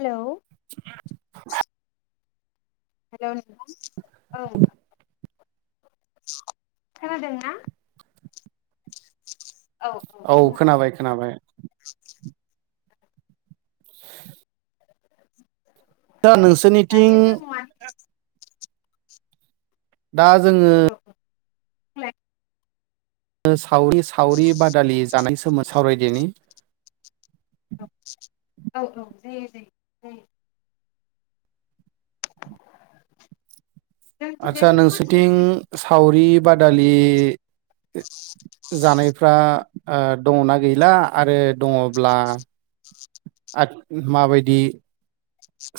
Hello hello औ खोनादोंना? औ खोनाबाय खोनाबाय। [inaudible] दा नोंसोरनिथिं दायो जों मानि दा जोङो औ [inaudible] [inaudible] सावरि सावरि बादालि जानाय सोमोन सावरायदिनि औ औ औ दे देे दे आदसा जोंथिंजायनिखौ मिथिनो नोंसोरथिं लुबैदों सावरि बादालि [inaudible] जानायफ्रा ओ दङना गैला आरो दङब्ला माबायदि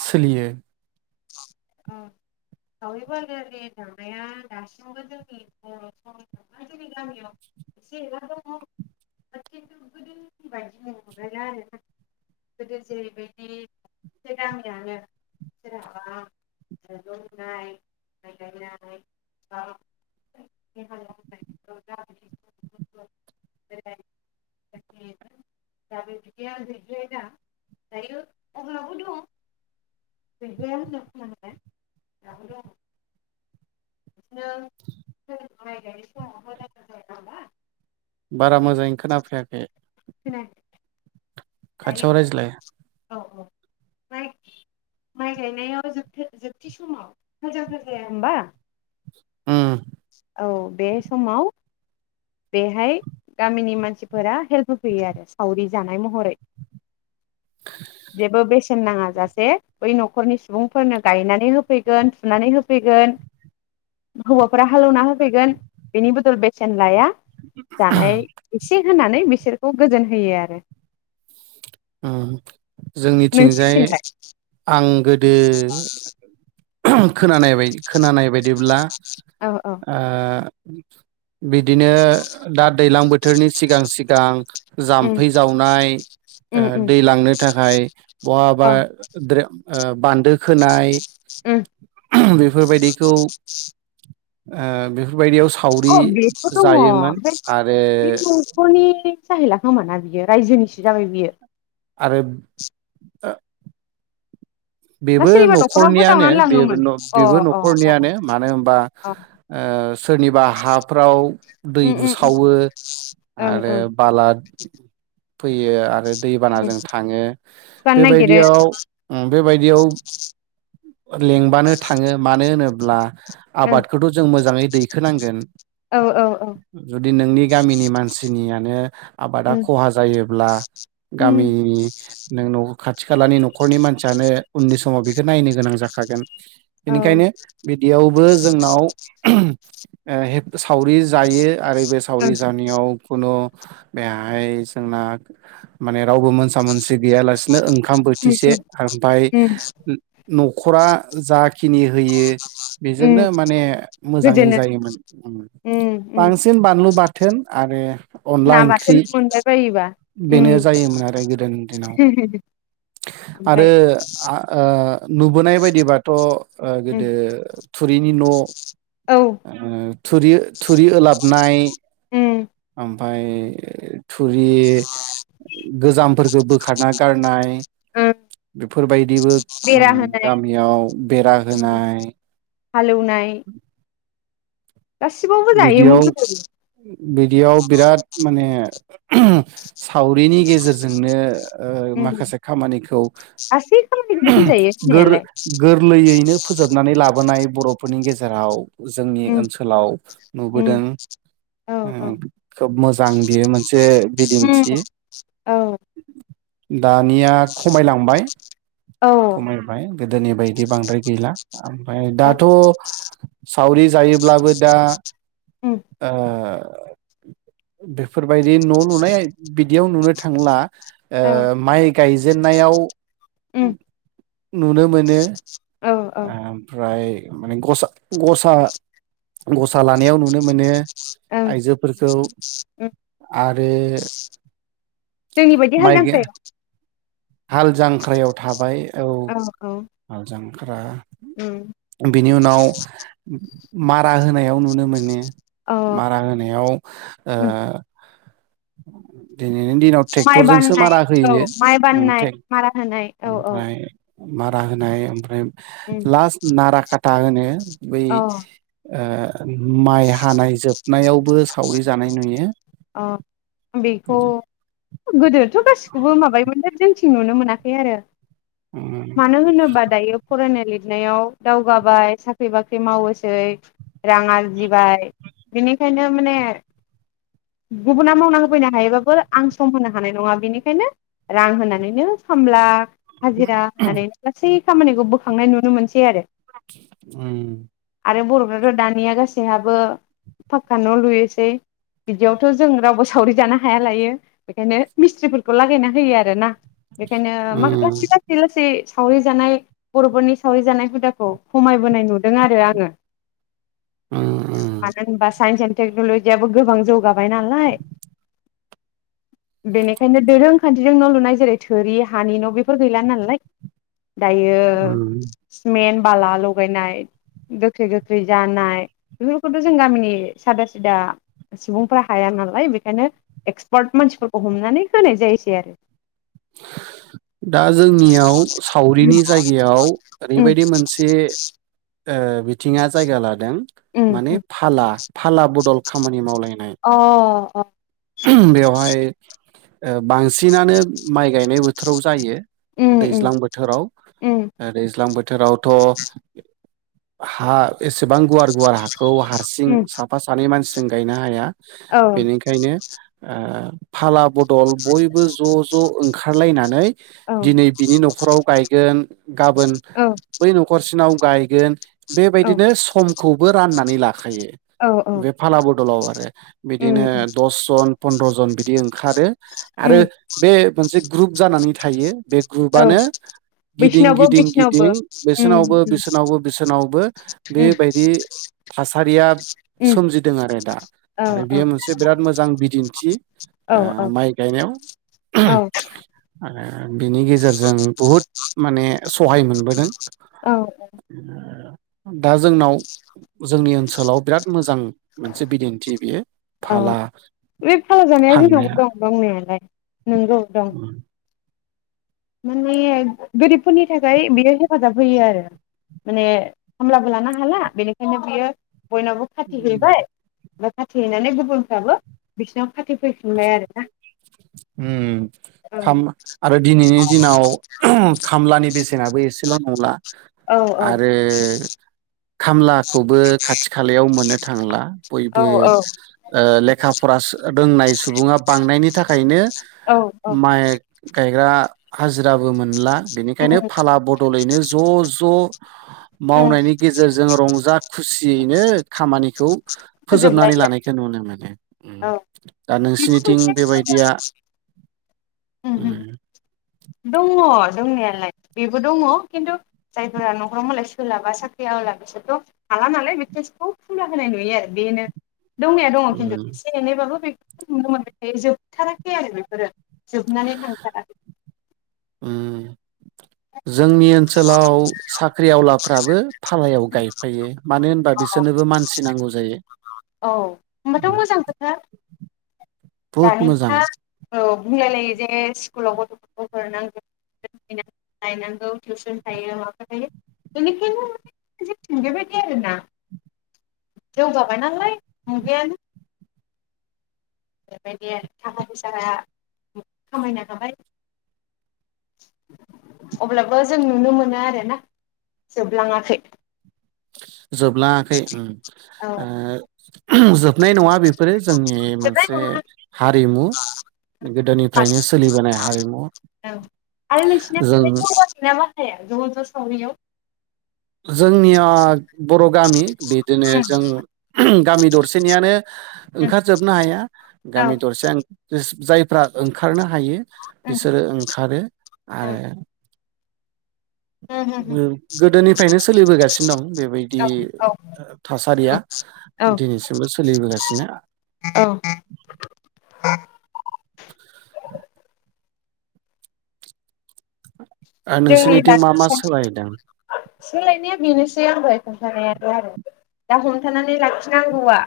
सोलियो औ सावरि बादालि जानाया दासिमबो जोंनि बर' [unintelligible] आरोना गोदो जेरैबायदि [unintelligible] [unintelligible] बारा मोजाङै खोनाफैयाखै। खोनायाखै खाथियाव रायज्लाय औ औ माइ माइ गायनायाव जोबथि समाव। हाल जांख्रा जाया होमबा उम औ बे समाव बेहाय गामिनि मानसिफोरा हेल्प होफैयो आरो सावरि जानाय महरै। जेबो बेस बेसेन नाङा जासे बै न'खरनि सुबुंफोरनो गायनानै होफैगोन थुनानै होफैगोन हौवाफोरा हालेवना होफैगोन बेनि बदल बेसेन लाया जानाय एसे होनानै बिसोर बेखौ गोजोन होयो आरो अ जोंनिथिंजाय नोंसिनिथिंलाय आं गोदो [unintelligible] खोनानाय बाय खोनानाय बायदिब्ला औ औ ओ [unintelligible] बिदिनो दा दैज्लां बोथोरनि सिगां सिग गां उम जाम्फै जावनाय ओ उम उम दै लांनो थाखाय बहाबा औ ओ बान्दो खोनाय उम बेफोरबायदिखौ ओ बेफोरबायदियाव सावरि अ बेथ' दङ जायोमोन बे आरो बि न'खरनि जाहैला खोमाना बियो रायजोनिसो जाबाय बियो। आरो ओ ना बेबो सोरनिबा न'खरावबो न'खरनियानो जावनानै बे लाङोमोन अ बेबो अ अ न'खरनियानो मानो होनबा अ ओ सोरनिबा हाफ्राव दै उम उम उम बुसावो ओं आरो ओं बाला फैयो आरो उम दैबानाजों थाङो जानो नागिरो बेबायदियाव बिदियाव लिंबानो थाङो मानो होनो ब्ला ओं आबादखौथ' जों मोजाङै दैखोनांगोन औ औ औ जुदि नोंनि गामिनि मानसिनियानो आबादा उम ख'हा जायोब्ला उम गामिनि नोंन खाथि खालानि न'खरनि मानसियानो उन्दै समाव बेखौ नायनो गोनां जाखागोन औ बेनिखायनो ओं बिदियावबो जोंनाव सावरि जायो आरो बे सावरि जानायाव खुनु बेहाय जोंना माने रावबो मोनसा मोनसि गैयालासि नो ओंखाम उम उम बोथिसे ओमफाय उम न'खरा जाखिनि होयो बेजोंनो उम माने मोजाङै गोजोनो जायोमोन उम उम उम बांसिन बानलु बाथोन आरो अनला ना ओंख्रि बाथोन मोनबाय बायोबा बेनो उम जायोमोन आरो गोदोनि दिनाव ओमफ्राय आरो ओ नुबोनाय बायदिबाथ' ओ उम गोदो थुरिनि न' ओ औ थुरि- थुरि ओलाबनाय उम अ ओमफाय थुरि गोजामफोरखौ बोखारना गारनाय। उम बेफोरबायदिबो बेरा माने होनाय गामियाव बेरा होनाय। हालेवनाय, गासिबावबो जायोमोन गोदो बिदियाव-बिदियाव बिराद माने सावरिनि गेजेरजोंनो ओ उम माखासे खामानिखौ गासै खामानिखौनो होनजायो गोरलै होननायालाय गोरलैयैनो फोजोबनानै लाबोनाय। बर'फोरनि गेजेराव जोंनि उम ओनसोलाव। उम नुबोदों औ औ उम खोब मोजां बियो मोनसे उम बिदिन्थि। औ औ दानिया खमायलांबाय खमायबाय गोदोनि बायदि बांद्राय गैला ओमफ्राय औ दाथ' साउरि जायो। अब्लाबो दा उम ओ बेफोरबायदि न' लुनाय बिदियाव नुनो थांला। औ ओ माइ गाय जेन्नायआव उम नुनो मोनो। [inaudible] ओ ओमफ्राय माने गसा-गसा-गसा लानायाव नुनो मोनो। आइजोफोरखौ उम आरो जोंनि बायदि हाल माइ गाय जांख्रा हाल जांख्रायाव थाबाय औ, औ हाल जांख्रा उम बिद बेनि उनाव मारा होनायाव नुनो मोनो। अ मारा होनायाव ओ उम [unintelligible] दिनाव माइ ट्रेक्टरजोंसो बाननाय मारा औ होयो माइ ओम बाननाय मारा होनाय औ औ। [unintelligible] बा होनाय ओमफ्राय उम लास नाराख खाथा होनो। बै अ ओ माइ हानाय जोबनायाव बो सावरि जानाय नुयो। अ बेखौ बिदि गोदो थ' औगासिखौबो माबायोम जोंथिं नुनो मोनाखै आरो। उम मानो होनोबा दायो फरायनाय लिर लिरनायाव दावगाबाय साख्रि बाख्रि मावोसै। रां आरजिबाय बिनि बेखायनो माने गुबुना मावना होफैनो हायोबाबो आं सम होनो हानाय नङा बेनिखायनो रां होनानैनो खामब्ला हाजिरा होनानै गासै खामानिखौ बोखांनाय नुनो मोनसै आरो। उम। आरो बर'फ्राथ दानिया गासैहाबो पाखा न' लुयोसै बि बेयावथ' जों रावबो सावरि जानो हाया लायो बेखायनो मिस्थ्रिफोरखौ लागायना होयो आरो ना। बेखायनो मा उम लासै लासै लासै सावरि जानाय बर'फोरनि सावरि जानाय हुदाखौ खमायबोनाय नुदों आरो आङो। उम उम मानो होमबा साइस एन्द टेक्नलजिआबो गोबां जौगा बायनालाय बेनिखायनो दोरों खान्थिजों न लुनाय जेरै थोरि हानि न बेफोर गैला नालाय। दायो उम सिमेन्ट बाला लगायनाय गोखै गोखै जानाय बेफोरखौथ' जों गामिनि सादा सिदा सुबुंफ्रा हाया नालाय बेखायनो एक्सपार्ट मानसिफोरखौ हमनानै होनाय जायोसै आरो। दा जोंनियाव सावरिनि जायगायाव उम ओरैबायदि मोनसे ओ बि थिङा जायगा लादों। उम माने उम फाला बा फाला ब'दल खामानि मावलायनाय अ अ । बेवहाय ओ बांसिनानो माइ गायनाय बो थोराव जायो उम उम दैज्लां बोथोराव उम दैज्लां बोथोरावथ' हा एस गोबां गुवार गुवार हाखौ हारसिं उम साफा सानै मानसिजों गायनो हाया औ बेनिखायनो आ फाला ब दल बयबो ज' ज' ओं ओंखारलायनानै औ दिनै बिनि न'खराव गायगोन गाबोन औ बै न'खरसिनाव गायगोन औ बेबायदिनो समखौबो राननानै लाखायो औ औ बे फाला बदलाव आरो बिदिनो उम दस जन फनद्रजन बिदिओंखारो आरो उम बे जे ग्रुप जानानै थायो बे औ ग्रुपनो गिदिं बैसिनावबो गिदिं बैसिनावबो गिदिं उम बेसनावबो बिसोरनावबो बिसोरनावबो उम बेबायदि थासारिया उम सोमजिदों आरो दा औ आरो बेयो मोनसे बिराद मो बिदिन्थि औ ओ औ माइ गायनायाव औ आंङो बिनि गेजेरजों बुहुद माने सहाय मोनबोदों औ दा जोंनाव जोंनि ओनसोलाव बिराद मोजां मोनसे बिदिन्थि बेयो फाला औ बे फाला जानाया जोंनावबो थांनाया दं मावनायालाय नोंगौ दं । उम माने गोरिबफोरनि थाखाय बियो हेफाजाब होयो आरो माने खामलाबो लानो हाला बेनिखायनो बियो बयनावबो खाथि हैबाय ओमफाय खाथिहैनानै गुबुनफ्राबो बिसिनाव खाथिफैफिनबाय आरोना । उम खाम आरो दिन नैनि दिनाव खामलानि बेसेनाबो एसेल' नंला औ आरो खामलाखौबो खाथि खालायाव मोननो थांला बयबो औ ओ लेखा फरासो रोंनाय सुबुङा बांनायनि थाखायनो औ औ माइ गायग्रा हाजो राबो मोनला बेनिखायनो उम फाला बदलैनो ज' ज' उम मावनायनि गेजेरजों रंजा खुसियैनो खामानिखौ फोजोबनानै फोजोबलायो लानायखौ नुनो मोनो। उम औ दा बेबो नोंसिनिथिं बेबायदि [unintelligible] उम दङ दंनायालाय बेबो दङ खिन्थु जायफोरा न'खराव मालाय सोलाबा साख्रिया आवला बिसोरथ' हाला नालाय बेसोखौ खुला होनाय नुयो आरो बेनो दंनायया दङ खिन्थु उम एसे एनैबाबो बे [unintelligible] जोबथाराखै आरो बेफोरो जोबनानै थांथाराखै उम जोंनि ओनसोलाव साख्रि आवलाफ्राबो फालायाव गायफायो मानो होनबा बिसोरनोबो मानसि नांगौ जायो। औ होमबाथ' मोजां खोथा बहुद मोजां [unintelligible] औ बुंलाय लायो जे स्कुलाव गथ'फोरखौ हरनांगोन [unintelligible] लायनांगौ टिउसन थायो माबा थायो बेनिखायनो [unintelligible] बायदि आरोना जौगाबाय नालाय मुगायानो बेबायदि थाखा फैसा खामायनो हाबाय अब्लाबो जों नुनो मोनो आरोना जोबलाङाखै जोबलाङाखै उम औ ओ [unintelligible] जोब नाय नङा बेफोरो जोंनि जोबनाय मोनसे नङा औ हारिमु गोदोनिफ्रायनो सोलिबोनाय हारिमु आरो नोंसिना जों बेलाय ज' बाहायोना ज' ज' सावरियाव जोंनिया बर' गामि बिदिनो जों गामि दरसेनियानो ओंखारजोबनो हाया गामि दरसे आं जायफ्रा ओंखारनो हायो बिसोरो ओंखारो आरो गोदोनि फ्रायनो सोलिबोगासिनो दं बेबायदि औ थासारिया औ दिनैसिमबो सोलिबोगासिनो औ [unintelligible] जोंनि दा नोंसोरनिथिं मा मा सोलायदों सोलायनाया बेनोसै आं दहाय खोनथानायानो आरो दा हमथानानै लाखिनांगौवा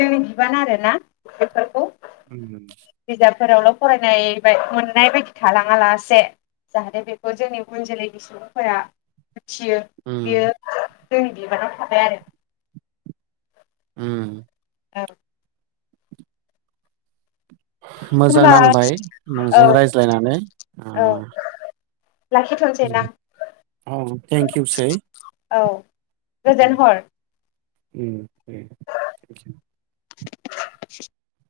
जोंनि बिबान आरो ना बेफोरखौ [inaudible] सोरावल फरायनाय बाय मोननाय बायदि थालाङा लासे जाहाथे बे जोंनि उन जोलैनि सुबुंफोरा थियो बियो। उम जोंनि बिबानाव थाबाय आरो। उम। औ मोजां होनबा नांबाय औ नोंजों रायज्लायनानै। औ लाखिथ'नोसै ना औ थेंक इउ सै। औ गोजोन हर। उम दे थेंक इउ। [inaudible]